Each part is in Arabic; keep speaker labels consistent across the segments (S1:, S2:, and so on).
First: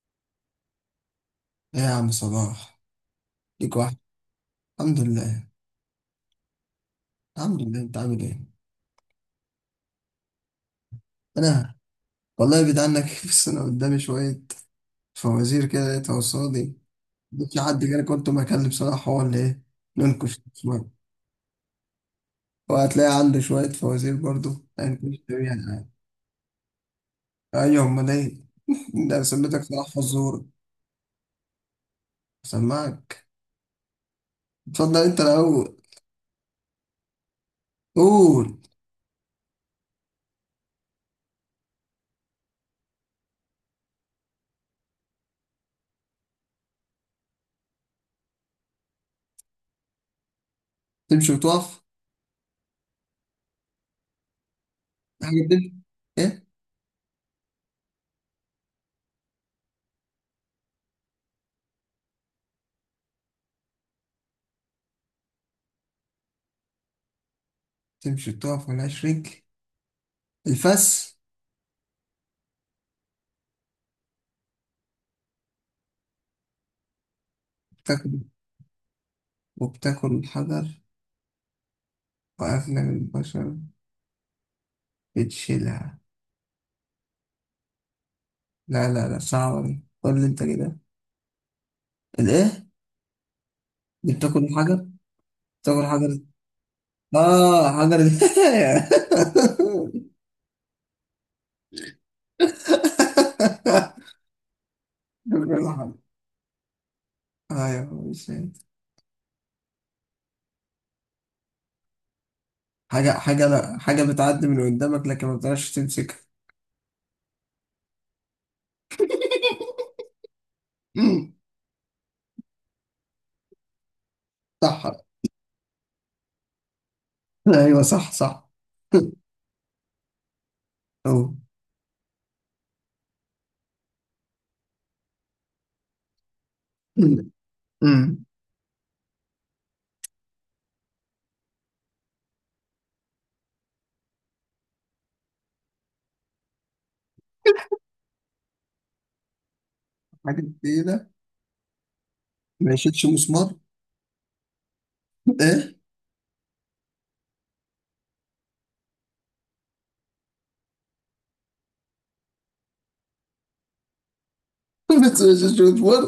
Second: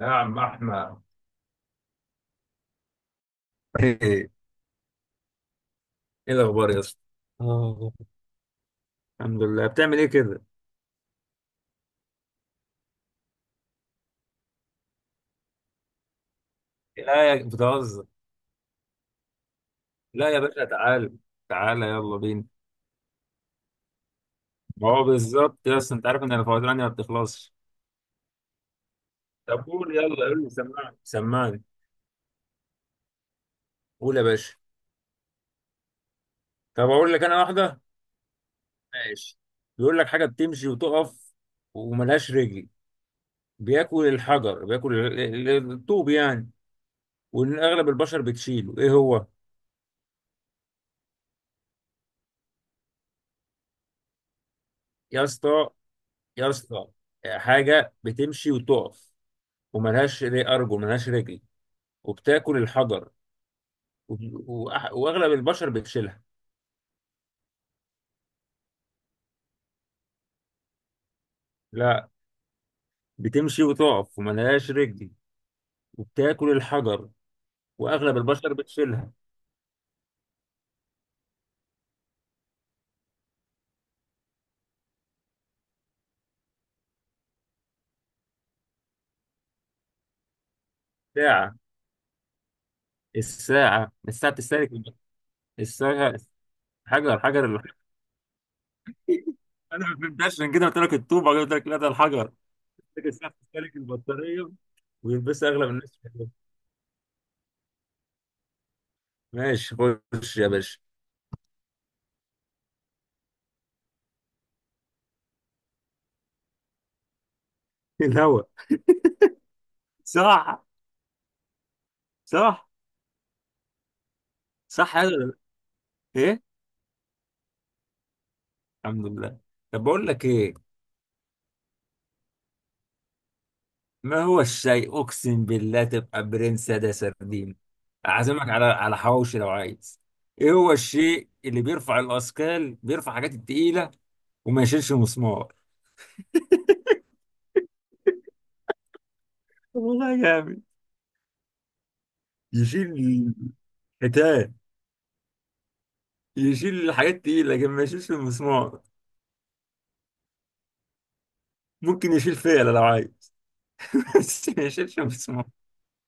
S1: يا عم احمد،
S2: ايه يا عم صباح، ليك واحد.
S1: ايه إيه؟
S2: الحمد لله.
S1: الاخبار يا اسطى.
S2: الحمد لله،
S1: اه،
S2: انت عامل ايه؟
S1: الحمد لله. بتعمل ايه كده؟
S2: انا والله بعيد عنك بس انا قدامي شويه فوازير كده لقيتها قصادي.
S1: لا يا
S2: مش حد، كده
S1: بتهزر.
S2: كنت بكلم صلاح هو اللي ايه،
S1: لا يا
S2: ننكش
S1: باشا،
S2: شويه
S1: تعال، تعال يلا بينا.
S2: وهتلاقي عنده شويه فوازير برضو.
S1: ما هو
S2: هنكش بيها
S1: بالظبط يا
S2: يعني.
S1: اسطى، انت عارف ان الفوازير عندي ما بتخلصش.
S2: ايوه، امال ايه؟ ده سميتك
S1: طب
S2: صلاح
S1: قول يلا، قول
S2: فزور.
S1: لي، سمعني سمعني.
S2: سمعك.
S1: قول يا باشا.
S2: اتفضل انت الاول.
S1: طب اقول لك انا واحده.
S2: قول.
S1: ماشي، بيقول لك حاجه بتمشي وتقف وملهاش رجل، بياكل الحجر، بياكل الطوب يعني، وان اغلب البشر بتشيله، ايه هو؟
S2: تمشي وتقف.
S1: يا
S2: حاجه تمشي.
S1: اسطى،
S2: ايه؟
S1: يا اسطى، حاجه بتمشي وتقف وملهاش أرجل، ملهاش رجل، وبتاكل الحجر، وأغلب البشر بتشيلها.
S2: تمشي وتقف ملهاش رجل، الفس.
S1: لا، بتمشي وتقف وملهاش رجل، وبتاكل الحجر، وأغلب البشر بتشيلها.
S2: وبتاكل الحجر وأغلب البشر بتشيلها. لا، صعبة دي، قول لي أنت كده.
S1: ساعة.
S2: الإيه؟
S1: الساعة
S2: دي
S1: الساعة
S2: بتاكل
S1: بتستهلك
S2: الحجر؟ بتاكل
S1: الساعة.
S2: حجر.
S1: حجر حجر الحجر.
S2: آه، حجر
S1: أنا ما فهمتهاش، عشان كده قلت لك الطوبة، قلت لك لا ده الحجر. لكن الساعة بتستهلك البطارية، ويلبسها
S2: بتاكل
S1: أغلب
S2: الحجر.
S1: الناس.
S2: أيوه، مش هي.
S1: ماشي، خش يا باشا.
S2: حاجة، لا، حاجة بتعدي من قدامك لكن ما بتعرفش تمسكها.
S1: الهوا. صح.
S2: أمم،
S1: صح.
S2: صح.
S1: صح هذا. ايه؟
S2: أيوه، صح صح.
S1: الحمد لله. طب بقول لك ايه،
S2: أوه.
S1: ما هو الشيء اقسم بالله تبقى برنس، ده
S2: أمم،
S1: سردين.
S2: أمم.
S1: اعزمك على على حواوشي لو عايز. ايه هو الشيء اللي بيرفع الاثقال، بيرفع حاجات التقيله، وما يشيلش مسمار؟ طب والله
S2: حاجة
S1: جامد.
S2: كده. ما
S1: يشيل
S2: يشيلش مسمار.
S1: حيتان،
S2: إيه؟
S1: يشيل الحاجات التقيله لكن ما يشيلش المسمار، ممكن يشيل فيلة لو عايز، بس ما يشيلش
S2: ما
S1: مسمار.
S2: يشيلش مسمار.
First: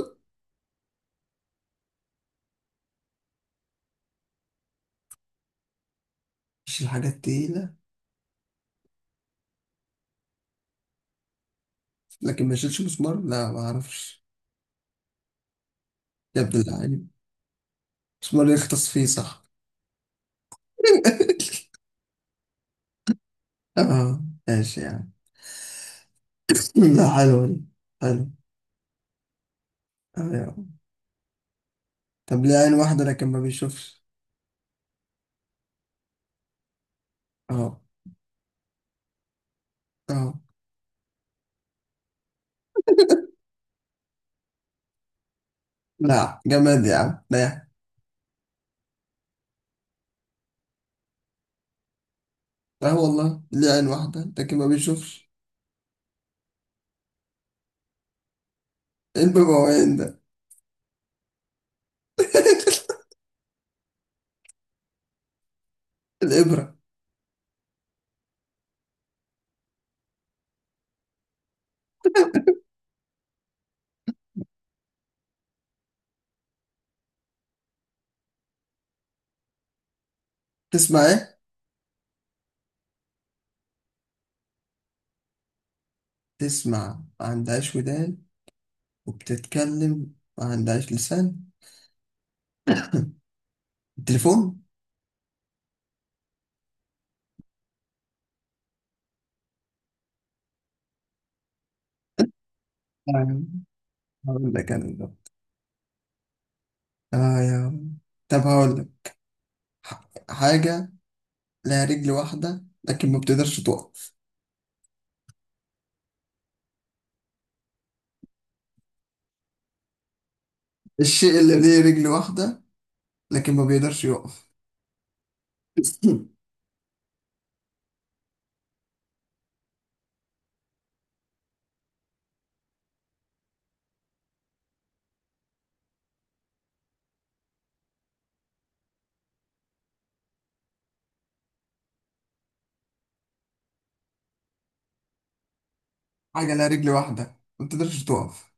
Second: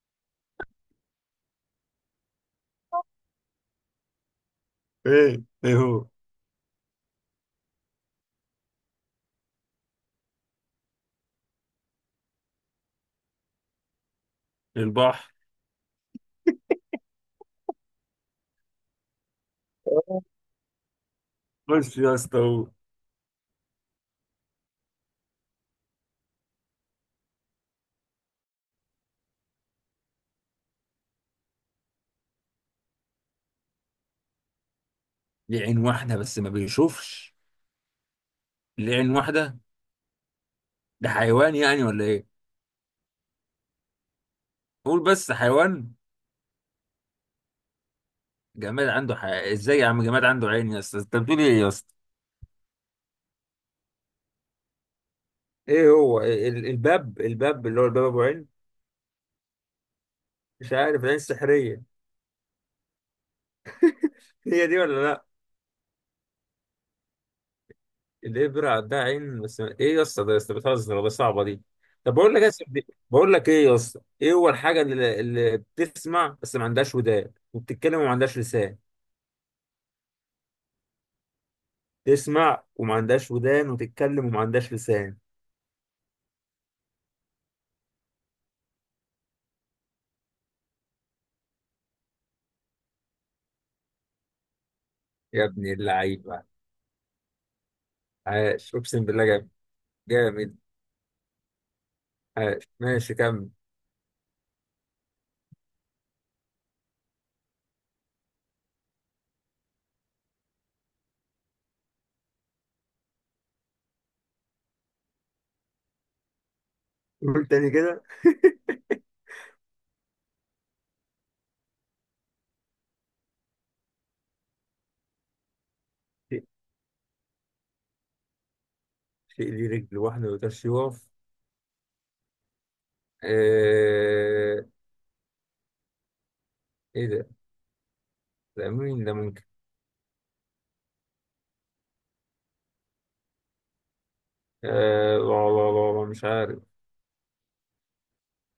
S1: ايه، ايه هو؟
S2: اشيل حاجات تقيلة لكن ما اشيلش مسمار، لا، ما اعرفش.
S1: البحر.
S2: يا ابن اللعين، مسمار يختص فيه، صح.
S1: خش يا اسطى هو.
S2: اه، ماشي يعني. لا، حلوة دي. حلو. اه يا عم. طب، ليه عين واحدة لكن ما بيشوفش؟
S1: لعين واحده بس ما بيشوفش،
S2: اه.
S1: لعين واحده.
S2: اه.
S1: ده حيوان يعني ولا ايه؟ قول بس حيوان.
S2: لا، جماد يا عم، لا يا عم.
S1: جماد عنده ازاي يا عم؟ جماد عنده عين يا اسطى؟ انت بتقول ايه يا اسطى؟
S2: اه والله، ليه عين واحدة لكن ما بيشوفش.
S1: ايه هو الباب، الباب اللي هو الباب ابو عين،
S2: ايه المبوعين ده؟
S1: مش عارف، العين السحريه، هي دي ولا لا؟
S2: الإبرة.
S1: الابره عندها عين، بس ايه يا اسطى؟ ده يا اسطى بتهزر ولا صعبه دي؟ طب بقول لك يا اسطى بقول لك ايه يا اسطى، ايه هو الحاجه اللي بتسمع بس ما عندهاش ودان، وبتتكلم وما عندهاش لسان؟
S2: تسمع ايه؟
S1: تسمع وما عندهاش ودان، وتتكلم وما عندهاش لسان.
S2: تسمع ما عندهاش ودان، وبتتكلم ما عندهاش لسان. التليفون.
S1: يا ابن اللعيبه، عاش اقسم بالله جامد، جامد، عاش، ماشي
S2: أيوة.
S1: كمل.
S2: هقول لك انا. اه يا عم. طب هقول لك. حاجة لها رجل واحدة لكن ما بتقدرش تقف.
S1: قول تاني كده.
S2: الشيء اللي ليه رجل واحدة لكن ما بيقدرش يقف.
S1: شيء، شيء ليه رجل واحدة ما يقدرش يقف؟ آه... إيه ده؟ ده مين ده ممكن؟ لا لا لا لا، مش
S2: حاجة
S1: عارف.
S2: لها رجل واحدة ما بتقدرش تقف.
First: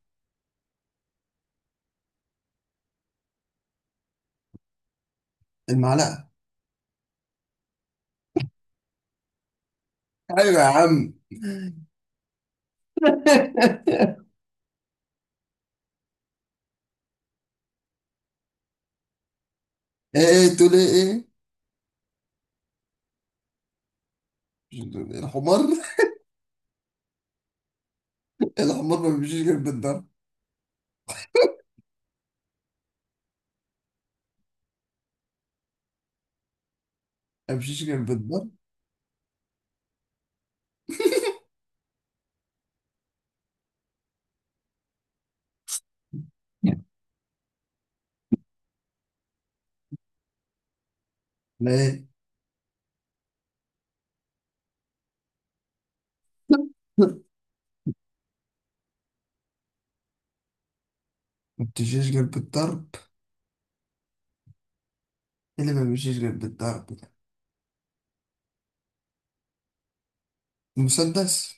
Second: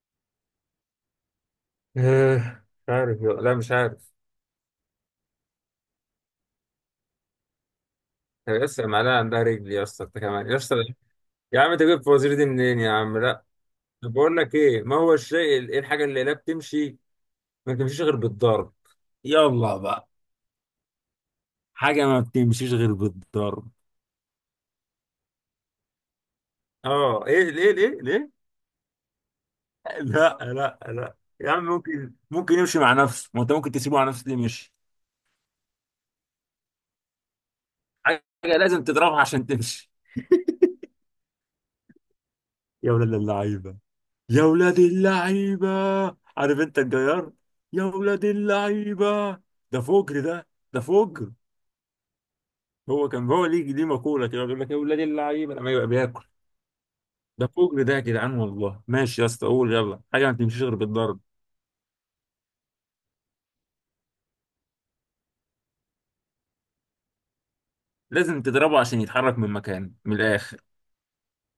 S1: مش عارف لا مش عارف.
S2: المعلقة.
S1: يا اسطى المعلقة عندها رجل يا اسطى، أنت كمان يا
S2: ايوه يا
S1: اسطى.
S2: عم.
S1: يا عم أنت جبت الفوازير دي منين يا عم؟ لا، طب بقول لك إيه، ما هو الشيء إيه الحاجة اللي لا بتمشي، ما بتمشيش غير بالضرب؟ يلا بقى.
S2: ايه، تقول ايه؟ ايه؟
S1: حاجة ما بتمشيش غير بالضرب.
S2: الحمار.
S1: اه ايه، ليه ليه ليه؟
S2: الحمار ما بيمشيش غير بالضرب.
S1: لا لا لا يا عم، ممكن ممكن يمشي مع نفسه، ما انت ممكن تسيبه على نفسه ليه مشي.
S2: ما بيمشيش غير
S1: حاجه
S2: بالضرب.
S1: لازم تضربها عشان تمشي. يا ولاد اللعيبه، يا ولاد اللعيبه، عارف انت الجيار، يا ولاد اللعيبه، ده فجر ده، ده فجر.
S2: لا ايه،
S1: هو كان هو ليه ليه مقوله كده، بيقول لك يا ولاد اللعيبه لما يبقى بياكل، ده فجر ده يا جدعان. والله ماشي يا اسطى، قول يلا حاجه ما تمشيش غير بالضرب،
S2: ما بتمشيش غير بالضرب. إيه اللي ما بيمشيش غير بالضرب ده؟
S1: لازم تضربه عشان يتحرك من مكانه من الاخر.
S2: المسدس.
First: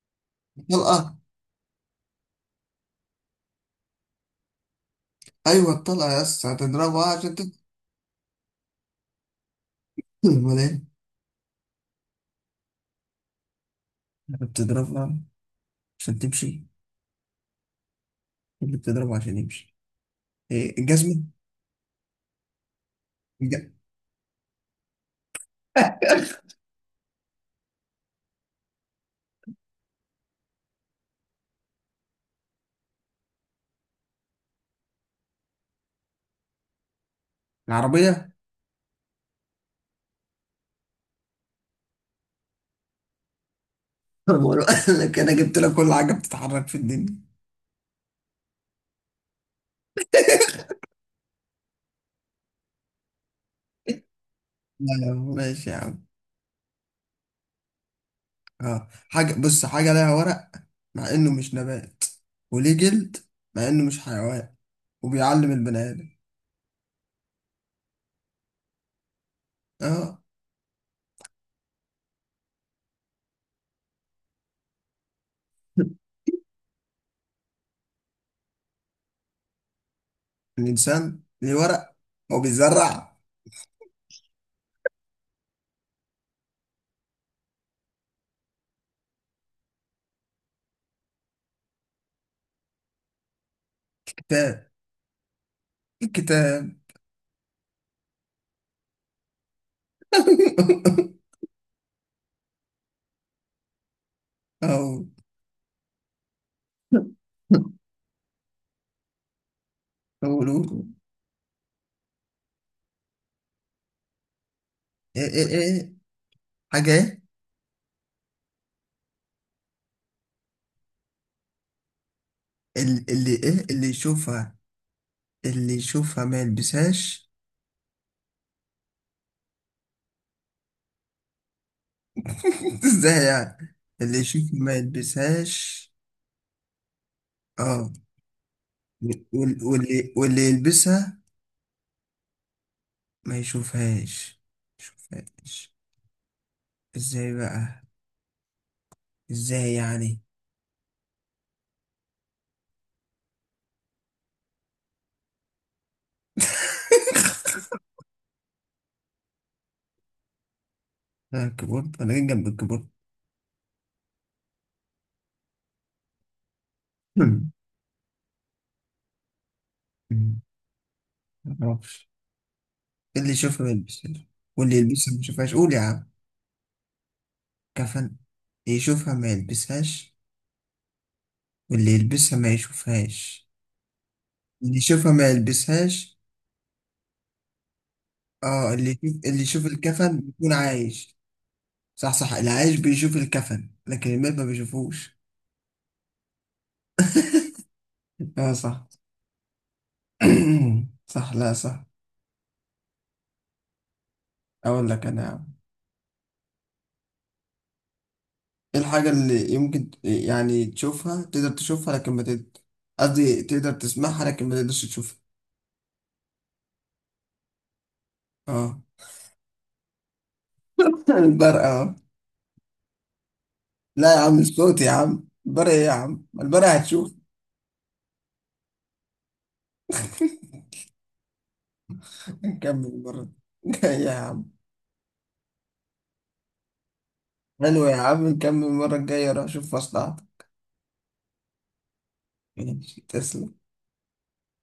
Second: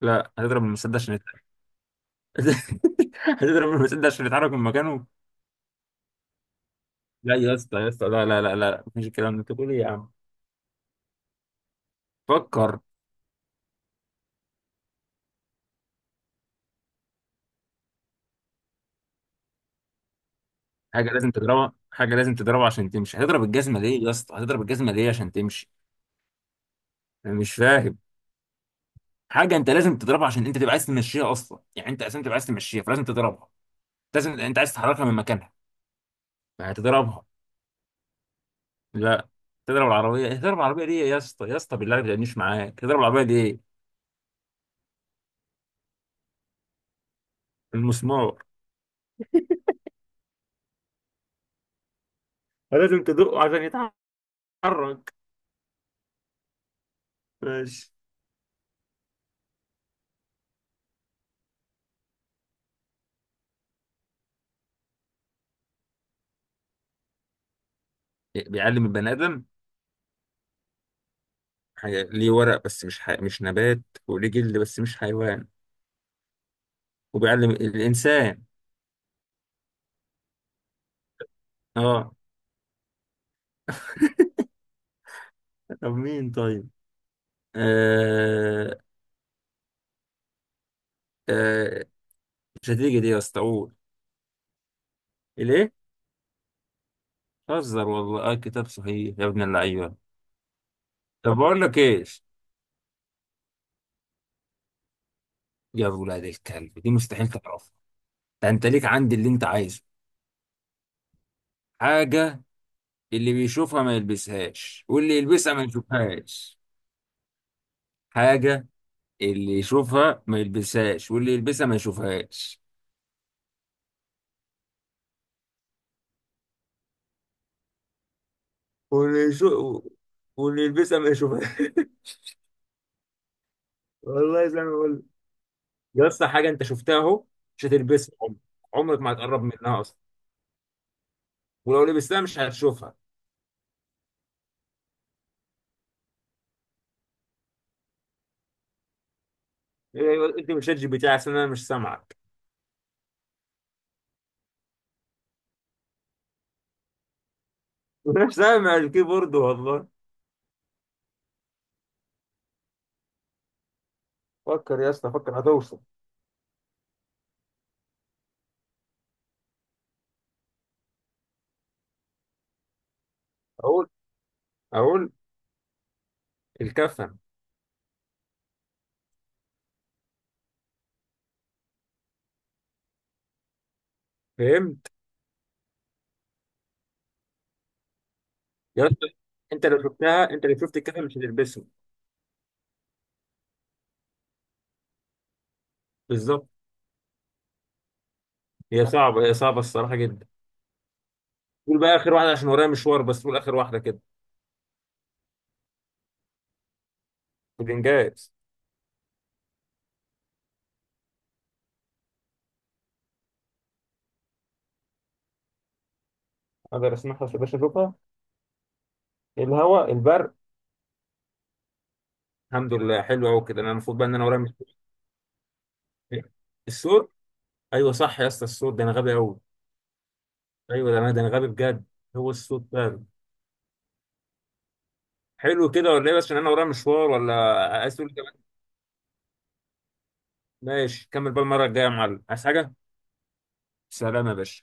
S1: لا، هتضرب المسدس عشان
S2: الطلقة.
S1: يتحرك؟ هتضرب المسدس عشان يتحرك من مكانه؟
S2: ايوه الطلقه يا اسطى، هتضربها عشان
S1: لا يا
S2: تمشي.
S1: اسطى، يا اسطى، لا لا لا لا، مفيش الكلام ده، انت بتقول ايه يا عم؟
S2: امال ايه؟
S1: فكر.
S2: بتضربها عشان تمشي. اللي بتضربها عشان يمشي، إيه؟
S1: حاجه
S2: الجزمه.
S1: لازم تضربها، حاجه لازم تضربها عشان تمشي، هتضرب
S2: الج-
S1: الجزمه ليه يا اسطى؟ هتضرب الجزمه ليه عشان تمشي؟ انا مش فاهم. حاجه انت لازم تضربها عشان انت تبقى عايز تمشيها اصلا، يعني انت اساسا تبقى عايز تمشيها فلازم تضربها، لازم، انت عايز تحركها من مكانها فهتضربها.
S2: العربيه
S1: لا، تضرب العربيه؟ ايه؟ تضرب العربيه ليه يا اسطى؟ يا اسطى بالله ما تجنيش معاك، تضرب العربيه ليه؟
S2: بقول لك انا جبت لك كل حاجه بتتحرك في الدنيا.
S1: المسمار، لازم تدقه عشان
S2: لا
S1: يتحرك.
S2: لا، ماشي يا عم.
S1: ماشي.
S2: اه، حاجه، بص، حاجه لها ورق مع انه مش نبات، وليه جلد مع انه مش حيوان، وبيعلم البني ادم.
S1: بيعلم البني ادم.
S2: اه.
S1: حاجة ليه ورق بس مش مش نبات، وليه جلد بس مش حيوان، وبيعلم الإنسان.
S2: الانسان ليه ورق،
S1: اه.
S2: هو بيزرع؟
S1: طب مين طيب؟ آه... آه... مش هتيجي دي يا اسطى، قول.
S2: كتاب.
S1: ليه؟
S2: الكتاب.
S1: هزر والله، اه كتاب صحيح، يا ابن اللعيبة. طب بقول لك ايش؟
S2: اهو.
S1: يا ولاد الكلب دي مستحيل تعرفها، ده انت ليك عندي اللي انت عايزه.
S2: قولوا.
S1: حاجة اللي بيشوفها ما يلبسهاش، واللي
S2: ايه ايه
S1: يلبسها ما
S2: ايه؟
S1: يشوفهاش.
S2: حاجة ايه؟
S1: حاجة اللي يشوفها ما يلبسهاش، واللي يلبسها ما يشوفهاش.
S2: اللي ايه؟ اللي يشوفها، اللي يشوفها ما يلبسهاش.
S1: ونشو، واللي يلبسها ما يشوفها.
S2: ازاي يعني؟ اللي
S1: والله
S2: يشوفها
S1: زي ما
S2: ما
S1: بقول،
S2: يلبسهاش.
S1: يا اسطى حاجه انت شفتها اهو، مش
S2: اه.
S1: هتلبسها عمرك، عمرك ما هتقرب
S2: وال-
S1: منها اصلا،
S2: واللي واللي يلبسها
S1: ولو لبستها مش هتشوفها.
S2: ما يشوفهاش. يشوفهاش؟ ازاي بقى؟ ازاي يعني؟
S1: إيه، انت مش شات جي بي تي عشان انا مش سامعك. مش سامع الكيبورد والله.
S2: انا الكيبورد، انا جاي جنب الكيبورد.
S1: فكر يا اسطى، فكر هتوصل.
S2: مم. مم. معرفش. اللي يشوفها ما
S1: اقول،
S2: يلبسهاش واللي
S1: اقول
S2: يلبسها ما يشوفهاش، قول يا عم.
S1: الكفن.
S2: كفن. يشوفها ما يلبسهاش، اللي يلبسها ما يشوفهاش. اللي
S1: فهمت
S2: يشوفها ما يلبسهاش، اه،
S1: يا
S2: اللي
S1: اسطى،
S2: يشوف، اللي يشوف
S1: انت لو
S2: الكفن
S1: شفتها، انت
S2: بيكون
S1: لو شفت الكفن مش
S2: عايش.
S1: هتلبسه.
S2: صح صح، العايش بيشوف الكفن لكن الميت ما بيشوفوش.
S1: بالظبط.
S2: اه
S1: هي
S2: صح.
S1: صعبه، هي صعبه الصراحه جدا.
S2: صح، لا
S1: قول
S2: صح.
S1: بقى اخر واحده عشان ورايا مشوار، بس قول اخر واحده كده.
S2: اقول لك انا يا عم.
S1: بالانجاز.
S2: ايه الحاجة اللي يمكن يعني تشوفها، تقدر تشوفها لكن ما تقدر، قصدي تقدر تسمعها لكن ما تقدرش تشوفها.
S1: اقدر اسمعها بس باش اشوفها؟
S2: اه.
S1: الهواء، البرق.
S2: البرق؟ اه،
S1: الحمد لله، حلو قوي كده، انا المفروض بقى
S2: لا
S1: ان
S2: يا
S1: انا
S2: عم،
S1: ورايا
S2: الصوت يا عم، البرق ايه يا عم؟ البرق
S1: الصوت.
S2: هتشوف.
S1: ايوه صح يا اسطى، الصوت، ده انا غبي قوي، ايوه، ده انا غبي بجد، هو الصوت
S2: نكمل
S1: فعلا.
S2: المرة الجاية يا عم.
S1: حلو كده ولا ايه؟ بس عشان انا ورايا مشوار ولا.
S2: حلو يا
S1: عايز تقول
S2: عم،
S1: كمان؟
S2: نكمل المرة الجاية، روح شوف مصلحتك.
S1: ماشي، كمل بقى المره الجايه يا معلم، عايز حاجه؟
S2: ماشي، تسلم.
S1: سلام يا باشا.